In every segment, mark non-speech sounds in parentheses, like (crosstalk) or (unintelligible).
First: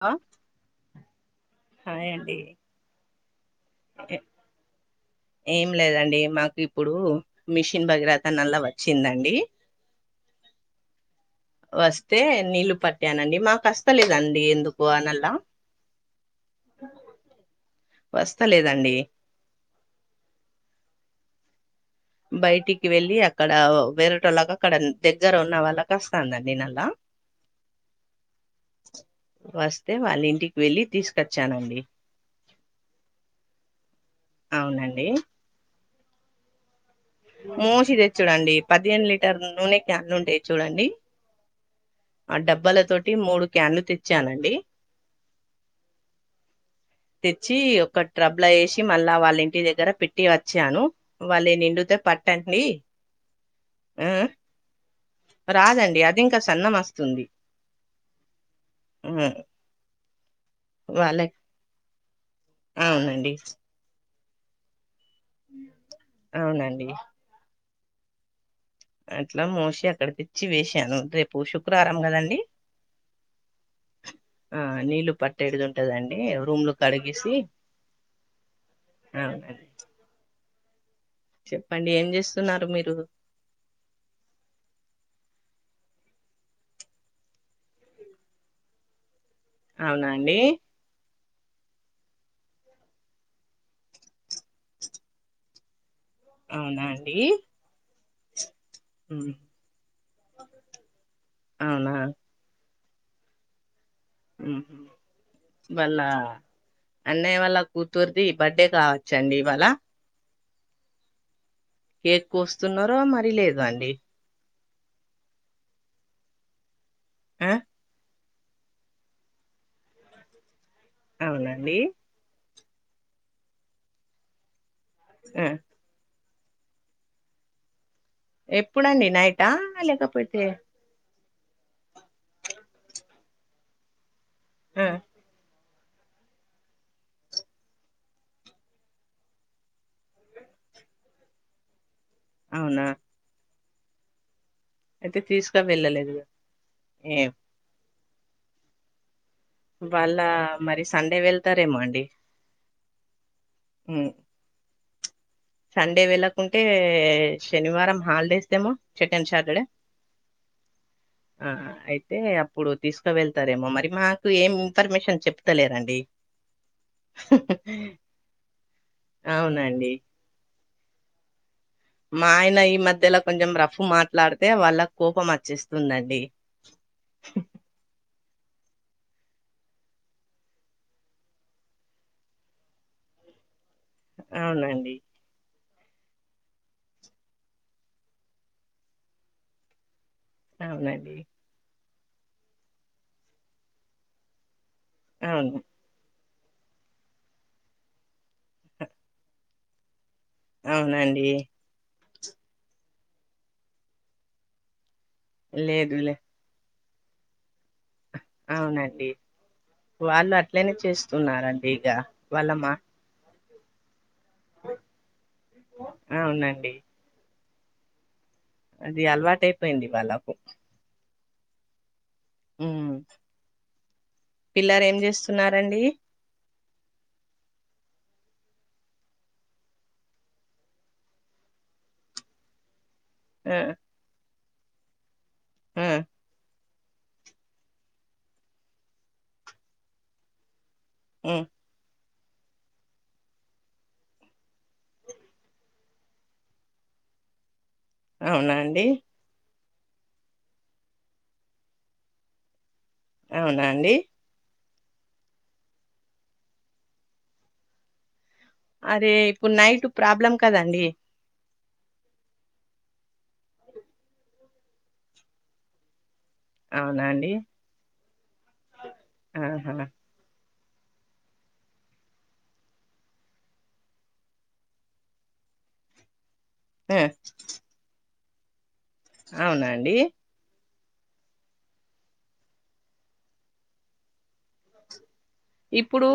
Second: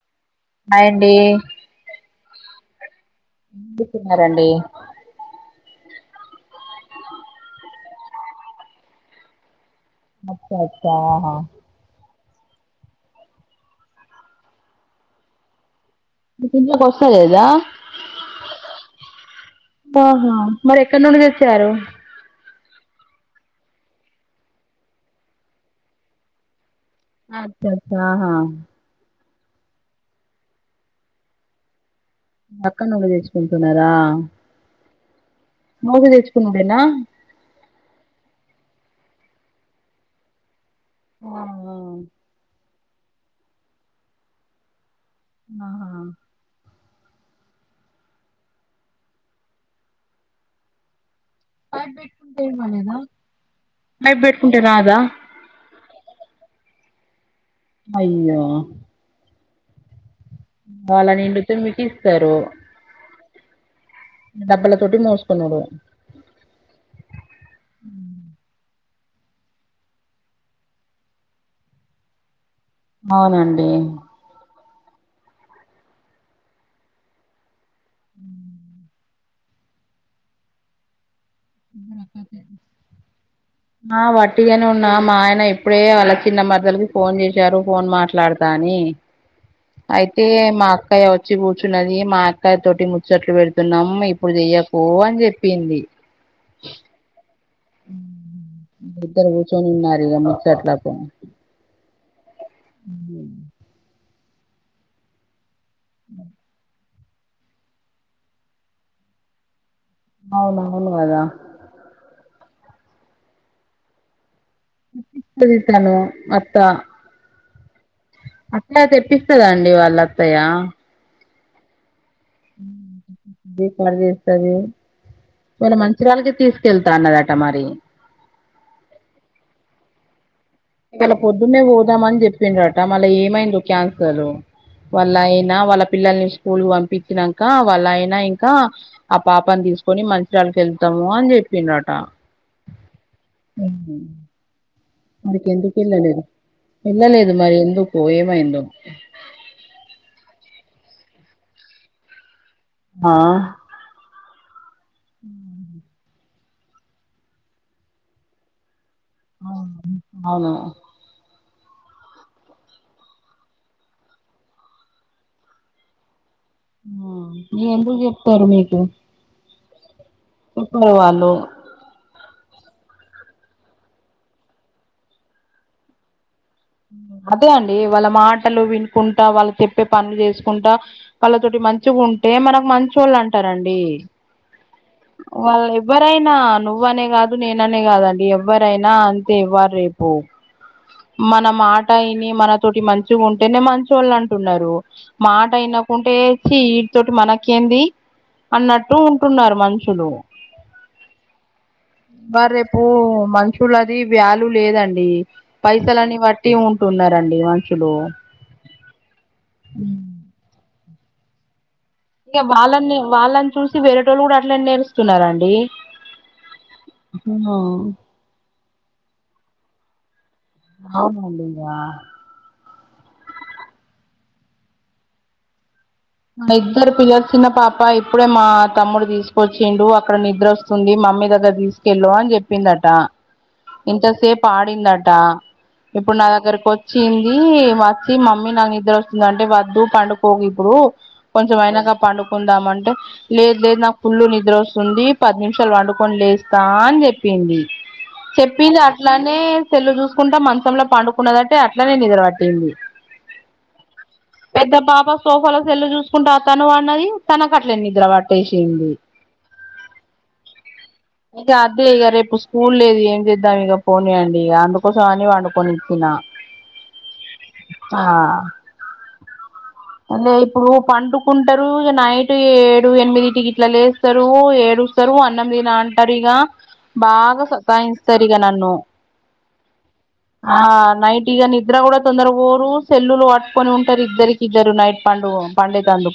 ఆ హాయండి హాయ్ అండి తున్నారండి ఏం లేదండి మాకు ఇప్పుడు మిషన్ భగీరథ నల్లా వచ్చిందండి అచ్చ అచ్చా ఆహా వస్తే నీళ్ళు పట్టానండి మాకస్తలేదండి ఎందుకో అ నల్లా కొస్తలేదా వస్తలేదండి ఆహా మరి ఎక్కడి నుండి తెచ్చినారు బయటికి వెళ్ళి అక్కడ వేరటోళ్ళగా అక్కడ దగ్గర ఉన్న వాళ్ళకి వస్తాందండి నల్లా అచ్చ అచ్చ ఆహా వస్తే వాళ్ళ ఇంటికి వెళ్ళి తీసుకొచ్చానండి అక్కనువు చేసుకుంటున్నారా అవునండి మోసి తెచ్చుకుండుదేనా మోసితెచ్చుడండి పదిహేను లీటర్ల నూనె క్యాన్ ఉండేది చూడండి ఆ ఆ డబ్బాల తోటి మూడు క్యాన్లు తెచ్చానండి ఆహా తెచ్చి ఒక ట్రబ్లో వేసి మళ్ళా వాళ్ళ ఇంటి దగ్గర పెట్టి వచ్చాను వాళ్ళు ఈ పైప్ నిండుతే పెట్టుకుంటే ఏం పట్టండి కాలేదా ఆ పైప్ పెట్టుకుంటే రాదా రాదండి అది ఇంకా సన్నం వస్తుంది అయ్యో ఉమ్ వాళ్ళ నిండుతే మీకు ఇస్తారు అవునండి డబ్పల తోటి మోసుకునుడు అవునండి అ అట్లా మోసి అక్కడ తెచ్చి వేసాను రేపు శుక్రవారం కదండి అవునండి ఆ నీళ్లు పెట్టే ఎడిది ఉంటదండి రూమ్లు కడిగేసి అ అవునండీ చెప్పండి ఏం చేస్తున్నారు మీరు ఆ వట్టిగానే ఉన్నా మా ఆయన ఇప్పుడే వాళ్ళ చిన్న మరదలకి ఫోన్ చేసారు ఫోన్ మాట్లాడతా అని అవునా అయితే అండి మాకు అక్కయ వచ్చి కూర్చున్నది మా అక్కయ తోటి ముచ్చట్లు పెడుతున్నాం ఇప్పుడు చెయ్యకు అని చెప్పింది అవునా అండి ఇద్దరు ఉమ్, కూచ్చొని ఉన్నరు ఇగా ముచ్చట్ల కు అవునా ఉ ఉ వాళ్ళ అన్నయ్య వాళ్ళ కూతురిది బర్త్ డే కావచ్చండి ఇవాళ అవును అవును కద కేక్ కోస్తున్నార మరీ లేదా అండి పిలిచినాను అత్త మ్ అట్లా తెప్పిస్తదండి వాళ్ళ అత్తయ్య అవునండి దీపాలు చేస్తది యే మన మంచిరాలకి తీసుకెళ్తా అన్నదట మరి ఎప్పుడండి నైటా లేకపోతే ఇవాళ పొద్దున్నే పోదామని చెప్పిండ్రట మళ్ళీ ఏమైందో క్యాన్సలు ఆ వాళ్ళు అయినా వాళ్ళ పిల్లల్ని (unintelligible) స్కూలు పంపిచ్చినంక వాళ్ళ అయినా ఇంకా ఆ పాపని తీసు కొని మంచిర్యాలకు వెళ్తాము అని చెప్పిండట అవునా ఉహ్మ్ అయితే మరి ఇక తీసుక ఎందుకు వెళ్ళలేదు ఏ వెళ్లలేదు మరి ఎందుకు ఏమైందో వాళ్ళ మరి సండే వెళ్తారేమో అండి హా హ్మ్ హ్మ్ సండే వెళ్ళకుంటే శనివారం హాలిడేస్ ఏమో శెకండ్ సాటర్డే అవును ఆ అయితే అప్పుడు తీసుక వెళ్తారేమో మరి మాకు ఏమి ఇన్ఫర్మేషన్ చెప్తలేరండి ఎందుకు చెప్తారు మీకు అవునాండి ఇప్పుడు వాళ్ళు మా ఆయన ఈ మధ్యలో కొంచెం రఫ్ మాట్లాడితే వాళ్ళక్ కోపం వచ్చేస్తుందండి అదే అండి వాళ్ళ మాటలు వినుకుంటా వాళ్ళు చెప్పే పనులు చేసుకుంటా వాళ్ళతోటి మంచిగుంటే మనకు మంచోళ్ళు అంటారండి అవునండి వాళ్ళు ఎవ్వరైనా నువ్వనే కాదు నేననే కాదండి ఎవ్వరైనా అంతే ఇవ్వరు రేపు అవునండి మన మాట అయిని మనతోటి మంచిగుంటేనే మంచోళ్ళు అంటున్నారు మాట అవును అయిన ఉంటే ఛీ వీటి తోటి మనకేంది అన్నట్టు ఉంటున్నారు మనుషులు అవునండి మరి రేపు మనుషులు అది వ్యాల్యూ లేదండి లేదులే పైసలని బట్ టీ ఉంటున్నారండి మంచి అవునండి వాళ్ళు అట్లనే చేస్తున్నారండి ఇగ ఇక వాళ్ళ మా వాళ్ళని వాళ్ళని చూసి వేరేటోళ్ళు కూడా అట్లే నేర్చుకున్నారండి అవునండి ఉహా అది అలవాటు అయిపోయింది వాళ్ళకు అవునండి ఇంగా ఉమ్ పిల్లరేంచేస్తున్నారండి ఇద్దరు పిల్లలు చిన్న పాప ఇప్పుడే మా తమ్ముడు తీసుకొచ్చిండు అక్కడ నిద్ర వస్ తుంది మమ్మీ దగ్గరకు తీసుకెళ్ళు అని చెప్పిందట అ ఇంతసేపు ఆడిందట ఇప్పుడు నా దగ్గరకు వ వచ్చింది వచ్చి మమ్మీ నాకు నిద్ర వస్తుంది అంటే వద్దు పండుకోకు ఇప్పుడు ఉమ్ కొంచెం అయినాక పండుకుందాం అంటే లేదు లేదు నాకు పుల్లు నిద్ర వస్తుంది పది నిమిషాలు వండుకొని లేస్తా అని చెప్పింది అవునా చెప్పింది అండి అట్లనే సెల్లు చూసుకుంటా మంచంలో పండుకున్నదంటే అట్లనే నిద్ర పట్టింది అవునా అండి పెద్ద పాాప సోఫాలో సెల్లు చూసుకుంటూ తను పన్నది తనకట్లే నిద్ర పాట్ అరే ఇప్పుడ్నైట్ ప్రాబ్లం కదండి ఇంక అదే ఇక రేపు స్కూల్ లేదు ఏం చేద్దాం ఇక పోనీయండి ఇక అందుకోసం అని వండుకొనిచ్చిన అవునాండి ఆహా అంటే ఇప్పుడు పండుకుంటారు నైట్ ఏడు ఎనిమిది టికెట్ల లేస్ ఇద్దరు ఏడుస్తారు అన్నందినా అంటారు ఇగ ఆ బాగా సతాయిస్తారు ఇగ నన్ను అవునాండి ఆ నైట్ ఈగ నిద్ర కూడా తొందరాగా పోరు సెల్లులు వాట్టుకొని ఉంటారు ఇద్దరికి ఇద్దరు నైట్ పండుగ ఇప్పుడు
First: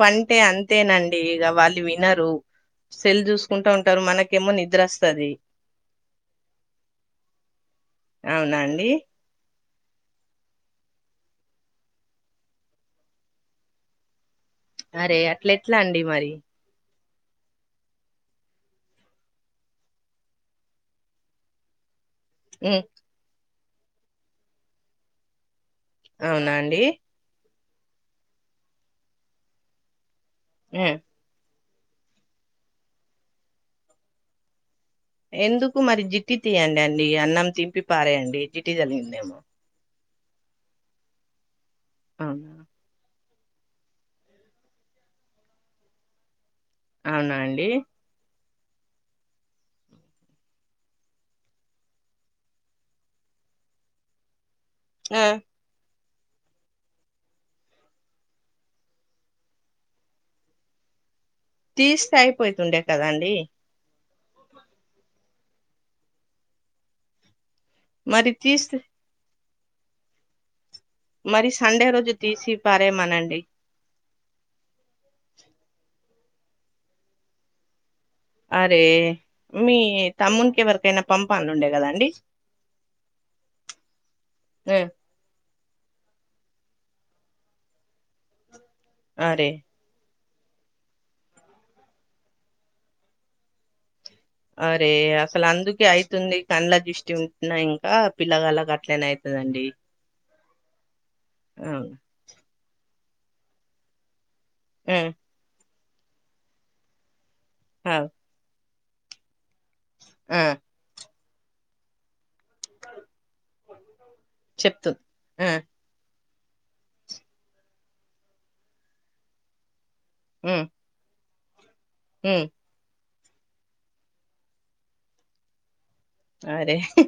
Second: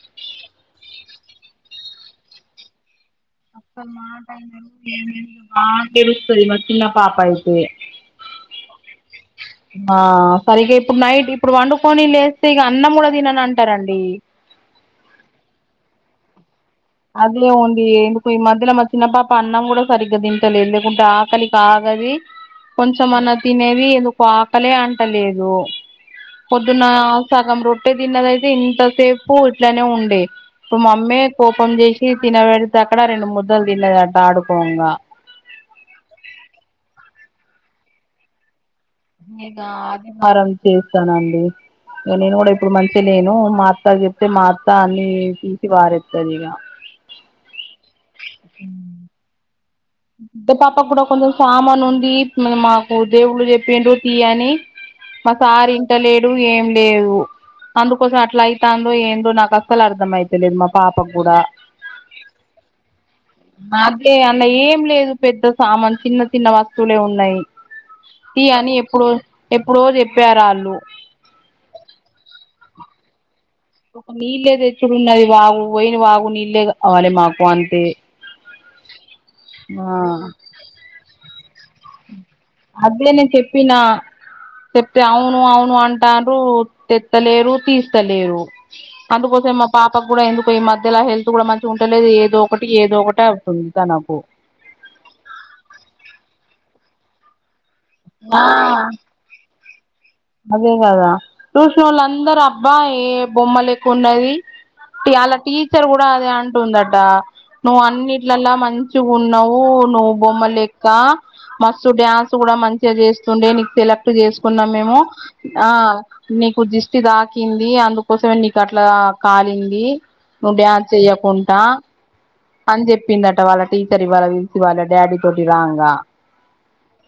పంటే అం తేనండి ఇక వాళ్ళు వినరు సెల్ చూసుకుంటూ ఉంటారు మనకేమో నిద్ర వస్తుది ఆ తెలుస్తది మరి చిన్న పాప అయితే అవునా అండి ఆ సరిగా ఇప్పుడు నైట్ ఇప్పుడు పండుకొని లేస్తే ఇక అన్నం కూడా తిన్నానాటారండి అరే అట్ల ఎట్లా అండి మరి అందులో ఏముంది ఈ మధ్యలో మా చిన్న పాప అన్నం కూడా సరిగ్గా తింటలేదు లేకుంటే ఆకలి ఆగది ఉమ్ కొంచెమన్నా తినేవి ఎందుకు ఆకలే అంటలేదు అవునా అండి పొద్దున్న సగం రొట్టే తిన్నదయితే ఇంతసేపు ఇట్లానే ఉండే ఇప్పుడు ఉమ్ మమ్మీ ఫోన్ చేసి తినబెడితే అక్కడ రెండు ముద్దలు తినది అట ఆడుకోంగా ఎందుకు మరి జిట్టి తీయండి అండి అన్నం తింపి పారేయండి జిట్టి జలిగింది నేను ఆదివారం చేస్తానండి నేను కూడా అవునా ఇప్పుడు మంచి అే నేను మా అత్త చెప్తే మా అత్త అన్ని తీసి పరేస్తంది ఇక అవునా అండి ఆ పెద్ద పాప కూడా కొంచెం సామాను ఉంది మాకు దేవుళ్ళు చెప్పిండ్రడు తీయని ఆ మా సార్ ఇంట లేడు ఏం లేదు అందుకోసం అట్లా అయితుందో ఏందో నాకు అస్సలు అర్థం అయితలేదు మా పాప్కు కూడా తీస్తే అయిపోతుండే కదాండి అదే అన్న ఏం లేదు పెద్ద సామాన్ చిన్న చిన్న వస్తువ్లే ఉన్నాయి మరి ఈ అని తీస్తే ఎప్పుడో ఎప్పుడో చెప్పారు ఆళ్ళు మరి సండే రోజు తీసి పారేమనండి ఒక నీళ్ళ తెచ్చుడున్నది వాగు పోయిన వాగు నీళ్ళే కావ్వాలి మాకు అంతే అరే మీ ఆ తమ్మునికి ఎవరికైనా పంపాలు ఉండే కదా అండి అద్దెనే చెప్పిన ఆ, చెప్తే అవును అవును అం తెత్నరు తెత్తలేరు తీస్తలేరు అరే అందుకోసం పాపకు కూడా ఎందుకో ఈ మధ్యలో హెల్త్ కూడా మంచిగా ఉంటేలేదు ఏదో ఒకటి ఏదో ఒకటి అవుతుంది తనకు అరే అస్సల్ అందుకే అయితుంది కండ్ల దృష్టి ఉంటున్నా ఇంకా పిల్ల ఆ గలకి అట్లనే అయి తాండి అదే కదా అవును చూసనోళ్లు అందరు అబ్బా ఏ బొమ్మలెక్క ఉన్నది ఆ అలా టీచర్ కూడా అదే అంటుందట నువ్వు అవ్ అన్నిట్లలా మంచిగ ఉన్నావు నువ్వు ఆ బొమ్మ లెక్క మస్త్ డాన్స్ కూడా మంచిగా చేస్తుండే నీకు సెలెక్ట్ చేసుకున్నా చెప్తు మేము. ఆ నీకు దిష్టి తాకింది అందుకోసమే నీకు అట్లా కాలింది. నువ్వు డ్యాన్ చేయకుండా మ్ అని చెప్పిందట. వాళ్ళ టీచర్ ఇవాళ పిలిచి వాళ్ళ డాడీ తోటి రాంగా అరే హి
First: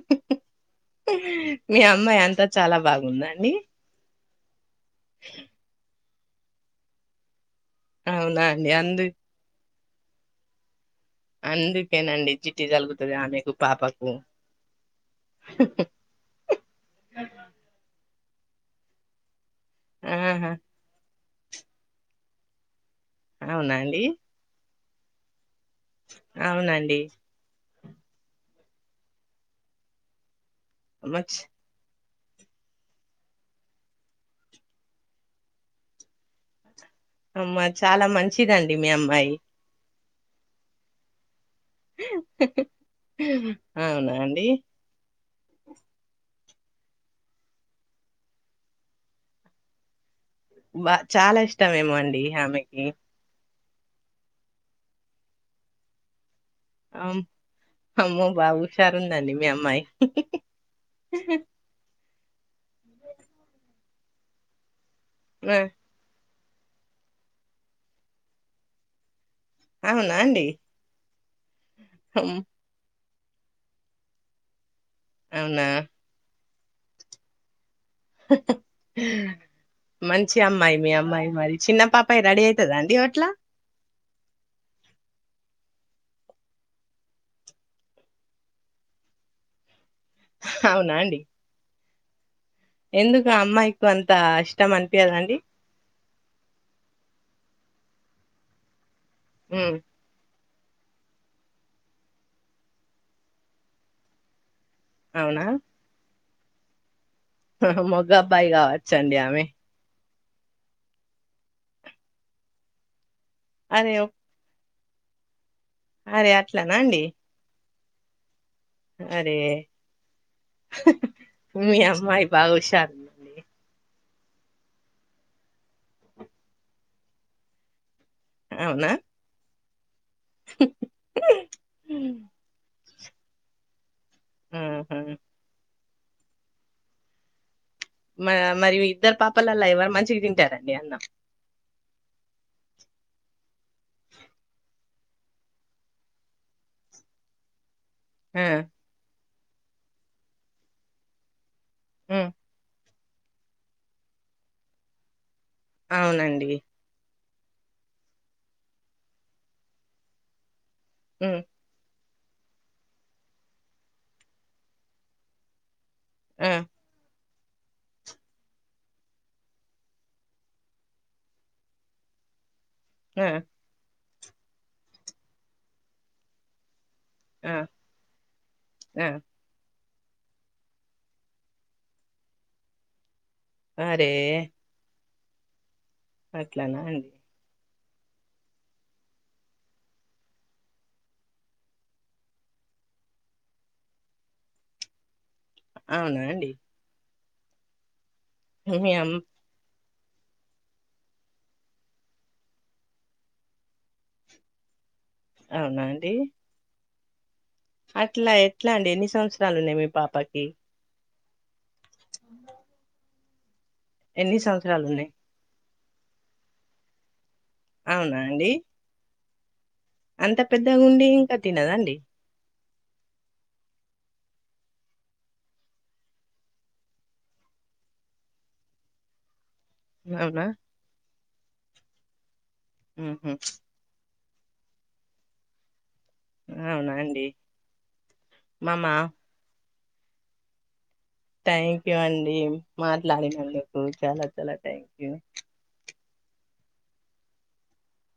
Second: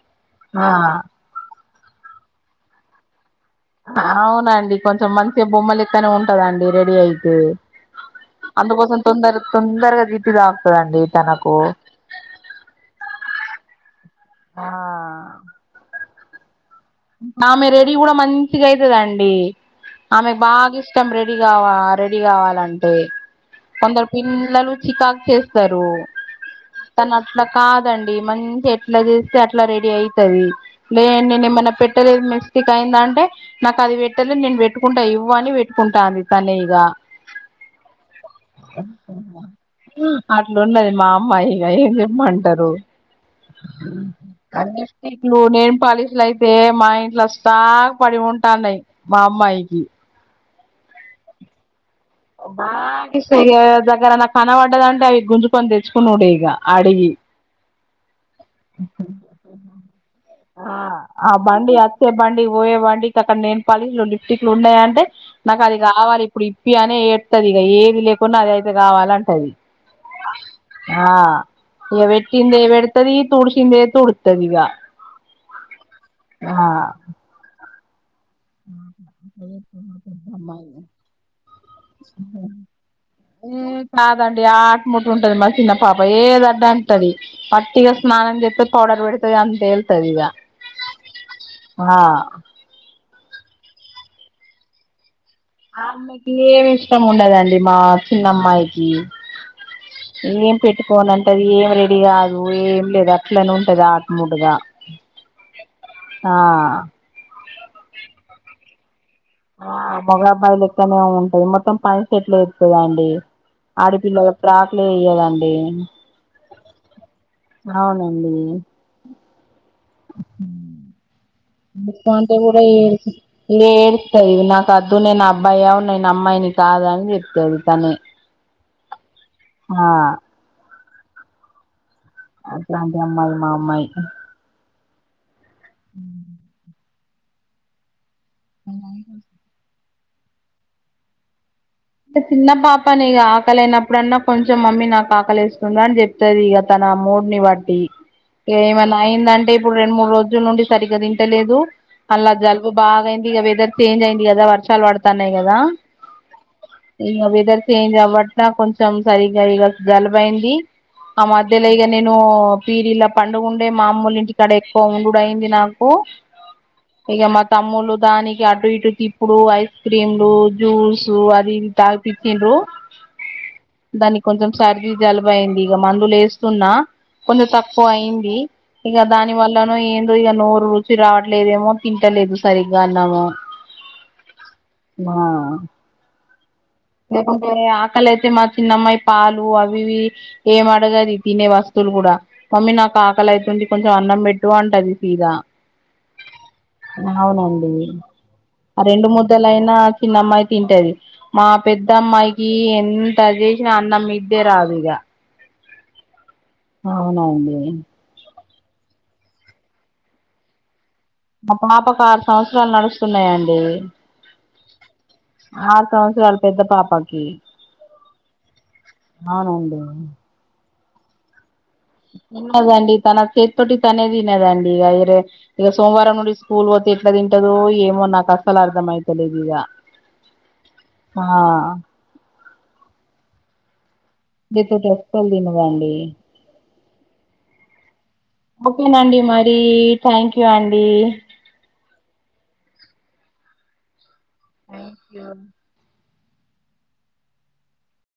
ఆ హి హి మీ అమ్మాయి అంతా చాలా బాగుందాండి. అవునండి కొంచెం మంచిగా బొమ్మలెక్కనే ఉంటదండి రెడీ అయితే. అవునా అండి అందుకోసం అందు తొందర తొందరగా దిష్టి తాకుతాదండి. అందుకేనండి దిష్టి తగులుతాది ఆమెకు పాపకు. ఆ హ్ హ్ హి ఆమె రెడీ కూడా మంచిగా అయితాదండి. ఆమెకి ఆహా బాగా ఇష్ట ఇష్టం రెడీ కావాలంటే రెడీ కావాలంటే అవునా అండి కొందరు పిల్లలు చికాకు చేస్త స్తరు అవునండి తన అట్లా కాదండి మంచి ఎట్లా చేస్తే అట్లా రెడీ అయితాది. లే అమ్మ చ- నేను ఏమన్నా పెట్టలేదు మిస్టేక్ అయిందంటే నాకు అది పెట్టెలా నేను పెట్టుకుంటా ఇవ్వు అని పెట్టుకుంటా అంది తనే ఇగ అమ్మా, చాలా మంచిదండి మీ అమ్మాయి. అట్లున్నది మా అమ్మాయి. ఇక ఏం చెప్పంటారు. అవునా అండి అన్నిట్లోనేం పాలిస్లు అయి సేమ్ మా ఇంట్లో స్టాక్ పడి ఉంటాన్నాయి మా అమ్మాయికి. బా చాలా ఇష్టమేమో అండి. బాగా ఆమెకి ఇష్ట ఎవరి దగ్గర కన పడ్డదంటే అవి గుంజుకొని తెచ్చుకునుడే ఇగ. అడిగి అమ్ అమ్మో బా హుషారు ఉందండి మీ అమ్మాయి హ్ హి హ్ హి వచ్చే బండి పోయే బండి ఇక అక్కడ నెయిల్ పాలిస్లు, లిఫ్టిక్లు ఉన్నాయ అంటే ఆ, నాకు అది కావాలి ఇప్పుడు ఇప్పి అనే ఏడుస్తాది. ఇక ఏది లేకున్నా అది అయితే కావాలంటది. అవునా అండి ఆ ఇగ అమ్, పెట్టిందే పెడ తాది, తుడిసిందే తుడుస్తాది ఇగ అవునా ఆ పెద్ద మంచి అమ్మాయి మీ అమ్మాయి మరి చిన్న పాపాయి రెడీ అయితాదా అండి అట్లా. కాదండి ఆట మీద ఉంటది మా చిన్న పాప ఏది వద్దు అంటాది. వట్టిగా స్నానం చేస్తాది. పౌడర్ పెడతాది అంతే వెళ్తాది ఇగ క్స్ హ అవునా అండి ఆ ఎందుకు అమ్మాయికు అంత ఇష్టం అనిపీయదండి. ఆమెకి ఏమి ఇష్టం ఉండదండి మా చిన్నమ్మాయికి. మ్ ఏం పెట్టుకోను అంటది. ఏం రెడీ కాదు, ఏం లేదు అట్లనే ఉంటాది ఆట మూడుగా. అవునా ఆ మొగబ్బాయి కావచ్చండి ఆమె. ఆ మొగబ్బాయి లెక్కనే ఉంటది. మొత్తం ప్యాంట్, షర్ట్ లు వేస్తుందండి అరే ఆడపిల్ల షాట్ లే వెయ్యదండి. అరే అట్లానా అండి అవునండి అరే మీ అమ్మాయి భాగుషర్ ఏడుస్తాది నాకు అద్దు నేను అబ్బాయ నేను అమ్మాయిని కాదని చెప్తది తనే అవునా ఆ హ అట్లాంటి అమ్మాయి మా అమ్మాయి మ్ హు మా మరి ఇద్దరు పాపలల్ల ఎవరు మంచిగా తింటారండి అన్నాం అంటే చిన్న పాపనే ఇగ ఆకలినప్పుడన్నా కొంచెం మమ్మీ నాకు ఆకలేస్తుందని చెప్ స్తది ఈగ తన మూడు ని బట్టి ఆ ఏమన్నా అయిందంటే ఇప్పుడు రెండు మూడు రోజుల నుండి సరిగ్గా తింటలేదు ఉమ్ మల్ల జల్ బు బాగాయింది ఇగ వెదర్ చేంజ్ అయింది కదా వర్షాలు పడుతన్నయ్ కదా అవునండి ఇగ వెదర్ చేంజ్ అవ్వట్లే కొంచెం సరిగ్గా ఇగ జలుబైంది ఆ ఉమ్ మధ్యలిగ నేను పీరిలా పండుగుండే మా అమ్మోల్ల ఇంటికాడ ఎక్కువ ఉండుడు అయింది నాకు మ్ ఇగ మా తమ్ములు దానికి అటు ఇటు తిప్పుడు ఐస్ క్రీంలు జ్యూస్ లు అది ఇది తాగిపిచ్చిండ్రు మ్ దానికి కొంచెం సర్ది జలుబ అయింది ఇగ మందులేస్తున్నా కొంచం ఆ తక్కువ అయింది ఇగ ఆ దాని వల్ ఎట్లనో ఏందో ఇగ నోరు రుచి రావట్లేదేమో తింటలేదు సరిగ్గా అన్నాము అరే ఆ అట్లానా అం అంటే ఆకలియితే మా చిన్నమ్మాయి పాలు అవి ఇవి ఏం అడగది తినే వస్తువులు కూడా మమ్మీ నాకు ఆకలి అయితుంది కొంచెం అన్నం పెట్టు అంటది సీదా అవునా అండి అవునండి ఆ మీ రెండు అమ్ ముద్దలైన చిన్నమ్మాయి తింటది మా పెద్ద అమ్మాయికి ఎంత అది చేసిన అన్నం మీకే రాదు ఇగ అవునా అండి అవునండి అట్లా ఎట్లా అండి ఎన్ని సంవత్సరాలు ఉన్నాయి మీ పాపకి మా పాపకు ఆరు సంవత్సరాలు నడుస్తున్నాయండి ఎన్ని సంవత్సరాలు ఉన్నాయి ఆరు సంవత్సరాలు పెద్ద పాపకి అవునా అండి అవునా అండి అంత పెద్దగుండి ఇంకా తినదా అండి తన్నదండి తన చేత్తోటి తనే తినదండి ఇగ ఈర్ ఇగ సోమవారం నుండి స్కూల్ పోతే ఎట్లా తింటదొ ఏమో నాకు అసలు అర్థం అయితలేదు ఇగ అవునా ఆ ఉహుమ్ (unintelligible) అస్సల్ తినదండి అవునా అండి మామ ఓకేనండి మరి థ్యాంక్యూ అండి. థ్యాంక్యూ అండి మాట్లాడినందుకు చాలా చాలా థ్యాంక్ యూ థ్యాంక్యూ